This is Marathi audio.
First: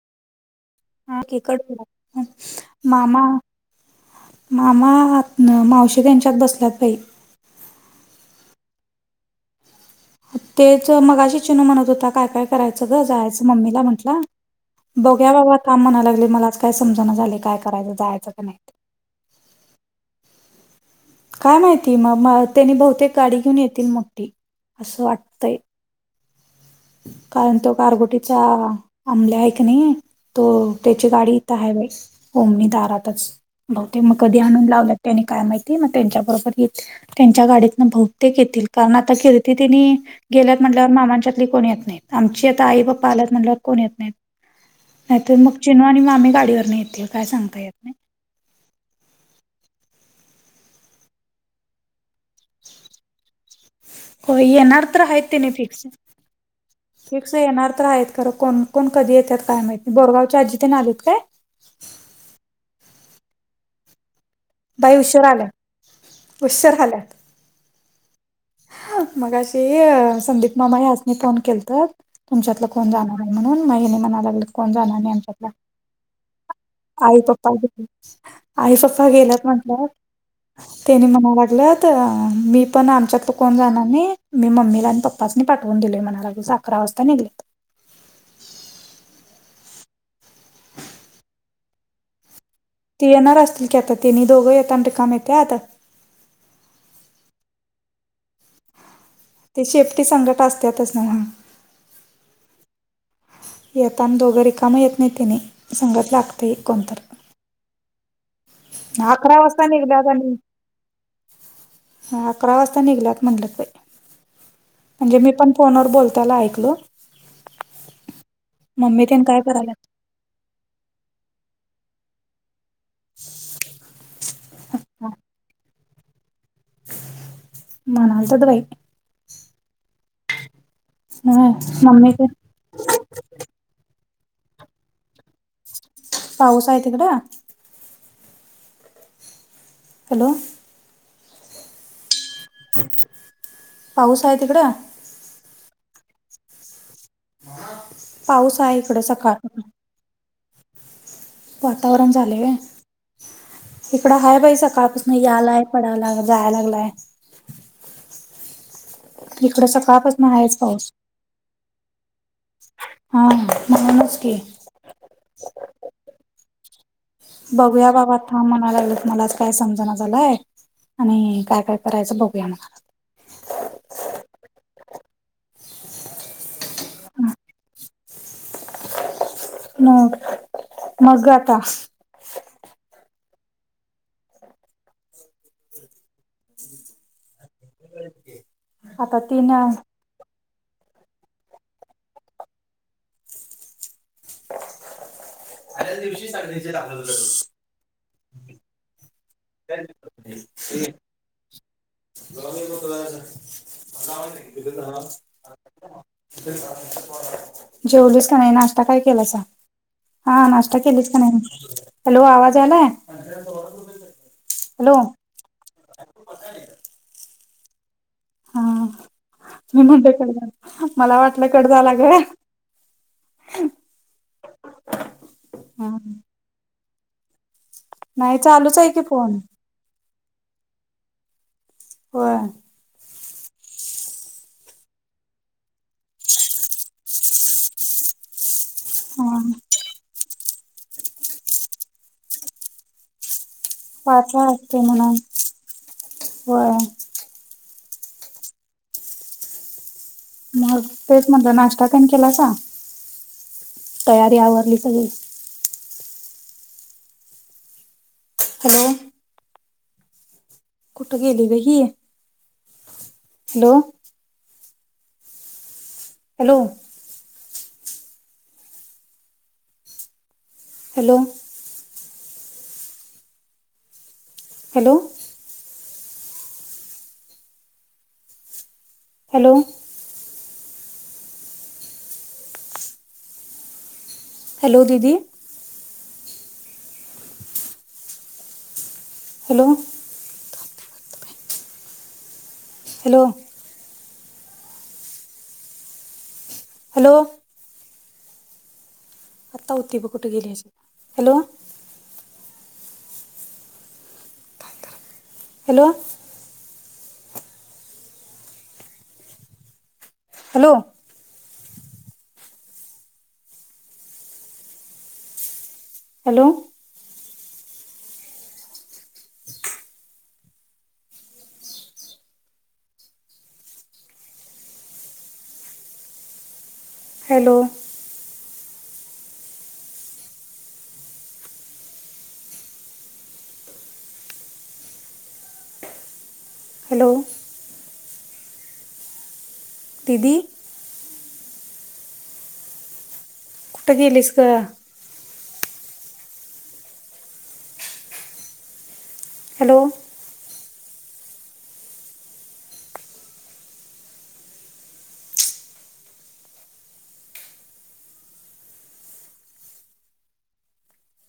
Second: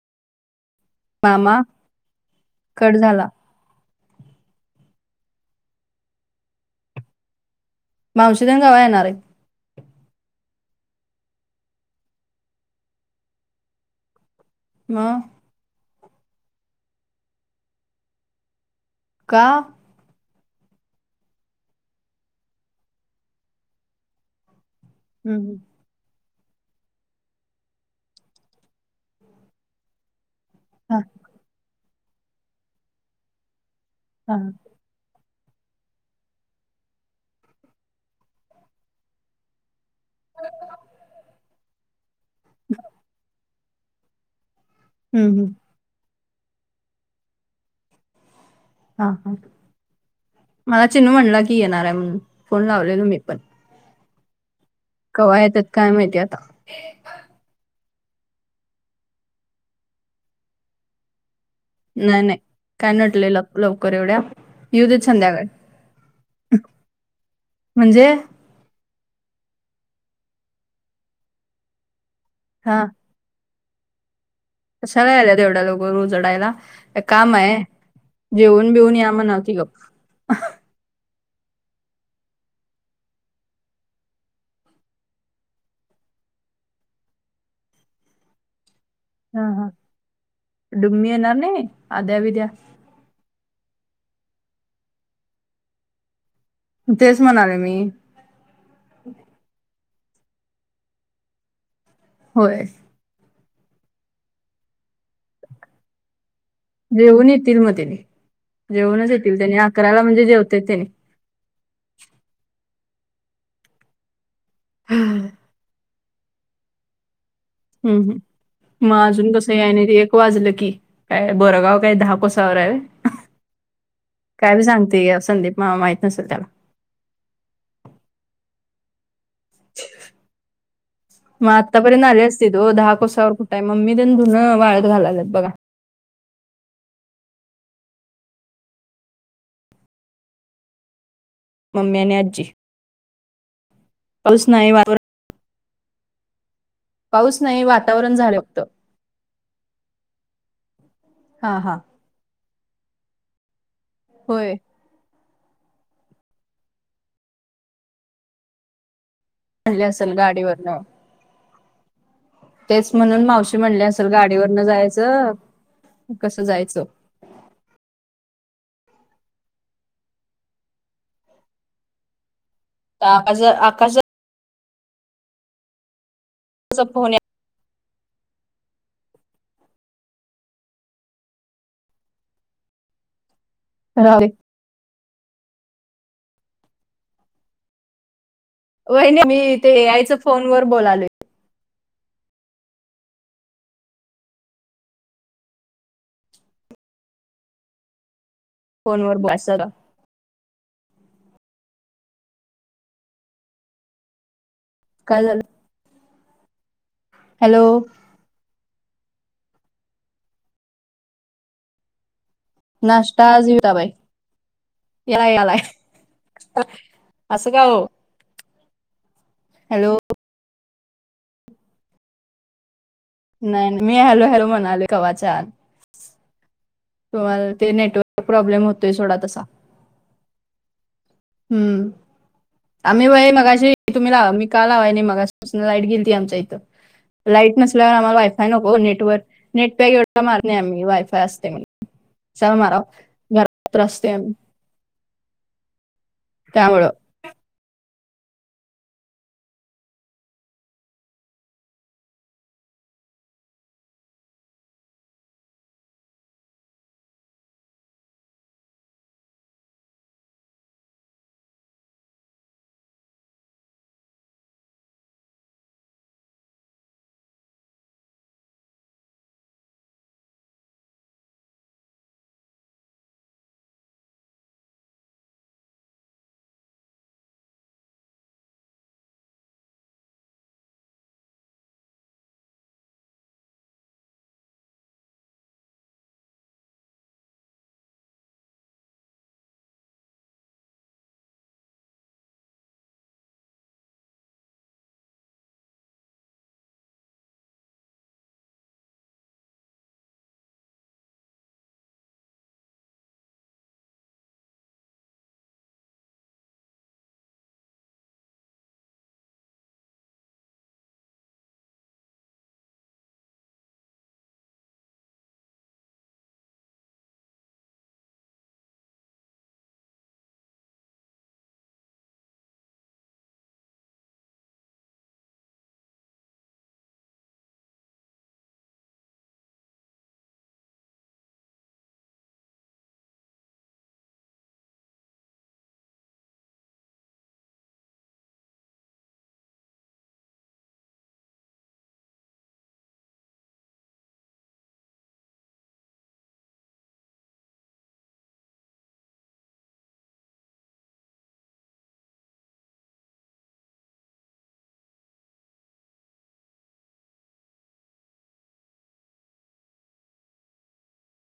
मामा हाकड कट मामा झाला मामा मावशी त्यांच्यात बसलात भाई मावशी तेन कवा येणारे आहेत. तेच मगाशि चिनू म्हणत होता काय काय करायचं ग जायचं मम्मीला म्हटलं. मग बघूया बाबा थांब म्हणाय लागले मला आज काय समजण झाल काय करायचं जायचं का नाही. का काय माहिती मग म त्यांनी बहुतेक गाडी घेऊन येतील मोठी असं वाट. [unintelligible] कारण तो गार गोटीच्या आंमल्या आहे की नाही. तो हा, त्याची गाडी इथं ह व ओममी दारातच बघ ते मग हा, कधी आणून लावले. त्यांनी काय माहिती मग त्यांच्या बरोबर येत. त्यांच्या गाडीतन बहुतेक येतील कारण आता किर्ती तिनी गेल्यात म्हटल्यावर मामांच्या येत नाही आमचे आता आई बाबा आलात म्हणल्या वर कोण येत नाहीत नाहीतर हम्म, मग चिनू आणि मग आ्ही गाडीवर न येतील काय सांगता येत नाही. हा हा मला चिननू म्हणला की येणार आहे म्हणून फोन लावलेलो मी पण होय येणारत आहे ते केव्हा नाही येतात फिक्स काय माहिती आता फिक्स येणार तर आहेत खरं कोण कोण कधी येतात काय माहिती बोरगावच्या आजीथे ना आलेत काय? नाही नाही काय नटलंय ल लवकर एवढ्या येऊ बाई देत उशीर आल्या संध्याकाली उशीर आल्या म्हणजे मगाशी संदीप मामा ह्याचनी फोन केल तर तुमच्यातलं हा कोण जाणार म्हणून महि म्हणालागली कशाला यायला तेवढ्या लोकं र उजडायला आई काम पप्पा आहे गेले. जेऊन आई बेऊन पप्पा या म गेल्यात नव्हती गप म्हटलं तेनी म्हणा लागलंत मी पण आमच्यात ल कोणी जाणार नाही मी मम्मीला आणि पप् तास पाठवून दिलेय म्हणालागे अकरा वाजता निघलेत. हा हा डुम्मी येणार नाही आद्या ब द्या ती येणार असतील की आता ति दोघं येत र काम येते आता तेच म्हणाले मी ते शेफ्टी संगट असतातच ना ह होय येताना दोघं रिकम येत नाही त्याने संांगातला. जेऊन येतील मग त्याने जेऊनच येतील अकरा त्यानी वाजता अकराला निघल्यात म्हणजे आणि जेवते त्यानी अकरा वाजता निघलात म्हटलं. म्हणजे मी पण फोनवर बोलताय ऐकलो. हम् हम् मम्मी मग तेन अजून काय कसं या करायल्यात नाही एक वाजलं की काय बोरगाव काय दहा कोसावर आहे. काय बी सांगते संदीप माहित नसेल त्याला माणाल तर द बाई. मग हं आतापर्यंत मम्मी आले तेन असतील. दो दहा कोसावर कुठं आहे मम्मी ते धून वाळत घालालात बघा. पाऊस आहे तिकड हॅलो मम्मी नाही आज्जी पाऊस आहे तिकडं पाऊस नाही वातावरण झालं फक्त. पाऊस आहे इकडं सकाळ हां, हां. वातावरण झाले इकडं हाय होय. बाई सकाळ म यालाय पडायला लाग जायला लागलाय. इकड म्हणले सकाळ असेल पासन आहेच गाडीवरनं. पाऊस. तेच म्हणून हा मावशी म्हणली असल म्हणूनच की गाडीवरन जायच कस जायच. बघूया बाबा थाम म्हणा लागलत मला काय समजणा झालय आणि काय काय करायच बघूया मग. का आकाश आकाश त्याचा फोन नो मग आता राहु दे. आता वाहिनी मी तीन ते आईच फोन वर बोलाले. [unintelligible] फोन वर बसत हे घे. [unintelligible] काय झालं? [unintelligible] हॅलो जेवलीच का नाही नाश्ता काय केलासा. हा नाश्ता केलीच का नाही. हॅलो आवाज यायला. नाश्ता जवता बाई हॅलो याला यालाय असं का हो हा मी हॅलो म्हणते कट झाला. मला वाटल कट झाला काय. नाही नाही मी हॅलो हॅलो म्हणाले कवाचान हा हा तुम्हाला ते नेटवर्क प्रॉब्लेम चालूच आहे होतोय की सोडा फोन तसा. हम्म व्हय आम्ही ब मगाशी तुम्ही लावा मी का लावाय नयी मघासपासन लाईट गेलीती आमच्या इथ. लाईट नसल्यावर आम्हाला वायफाय नको नेटवर हा नेटपॅक एवढा मारत नाही आम्ही वायफाय असतय म्हणून. चल माराव घर पाठवा ते म्हण व्हय. त्यामुळं मग तेच म्हटलं नाश्ता पण केला सा. तयारी आवरली सगळी. हॅलो कुठ गेली ग ही. Hello hello hello hello hello hello दिदी हॅलो हॅलो हॅलो आत्ता होती बघ कुठे गेली असेल hello. Hello hello hello. Hello. Hello. दिदी. कुठं गेलीस ग. हॅलो.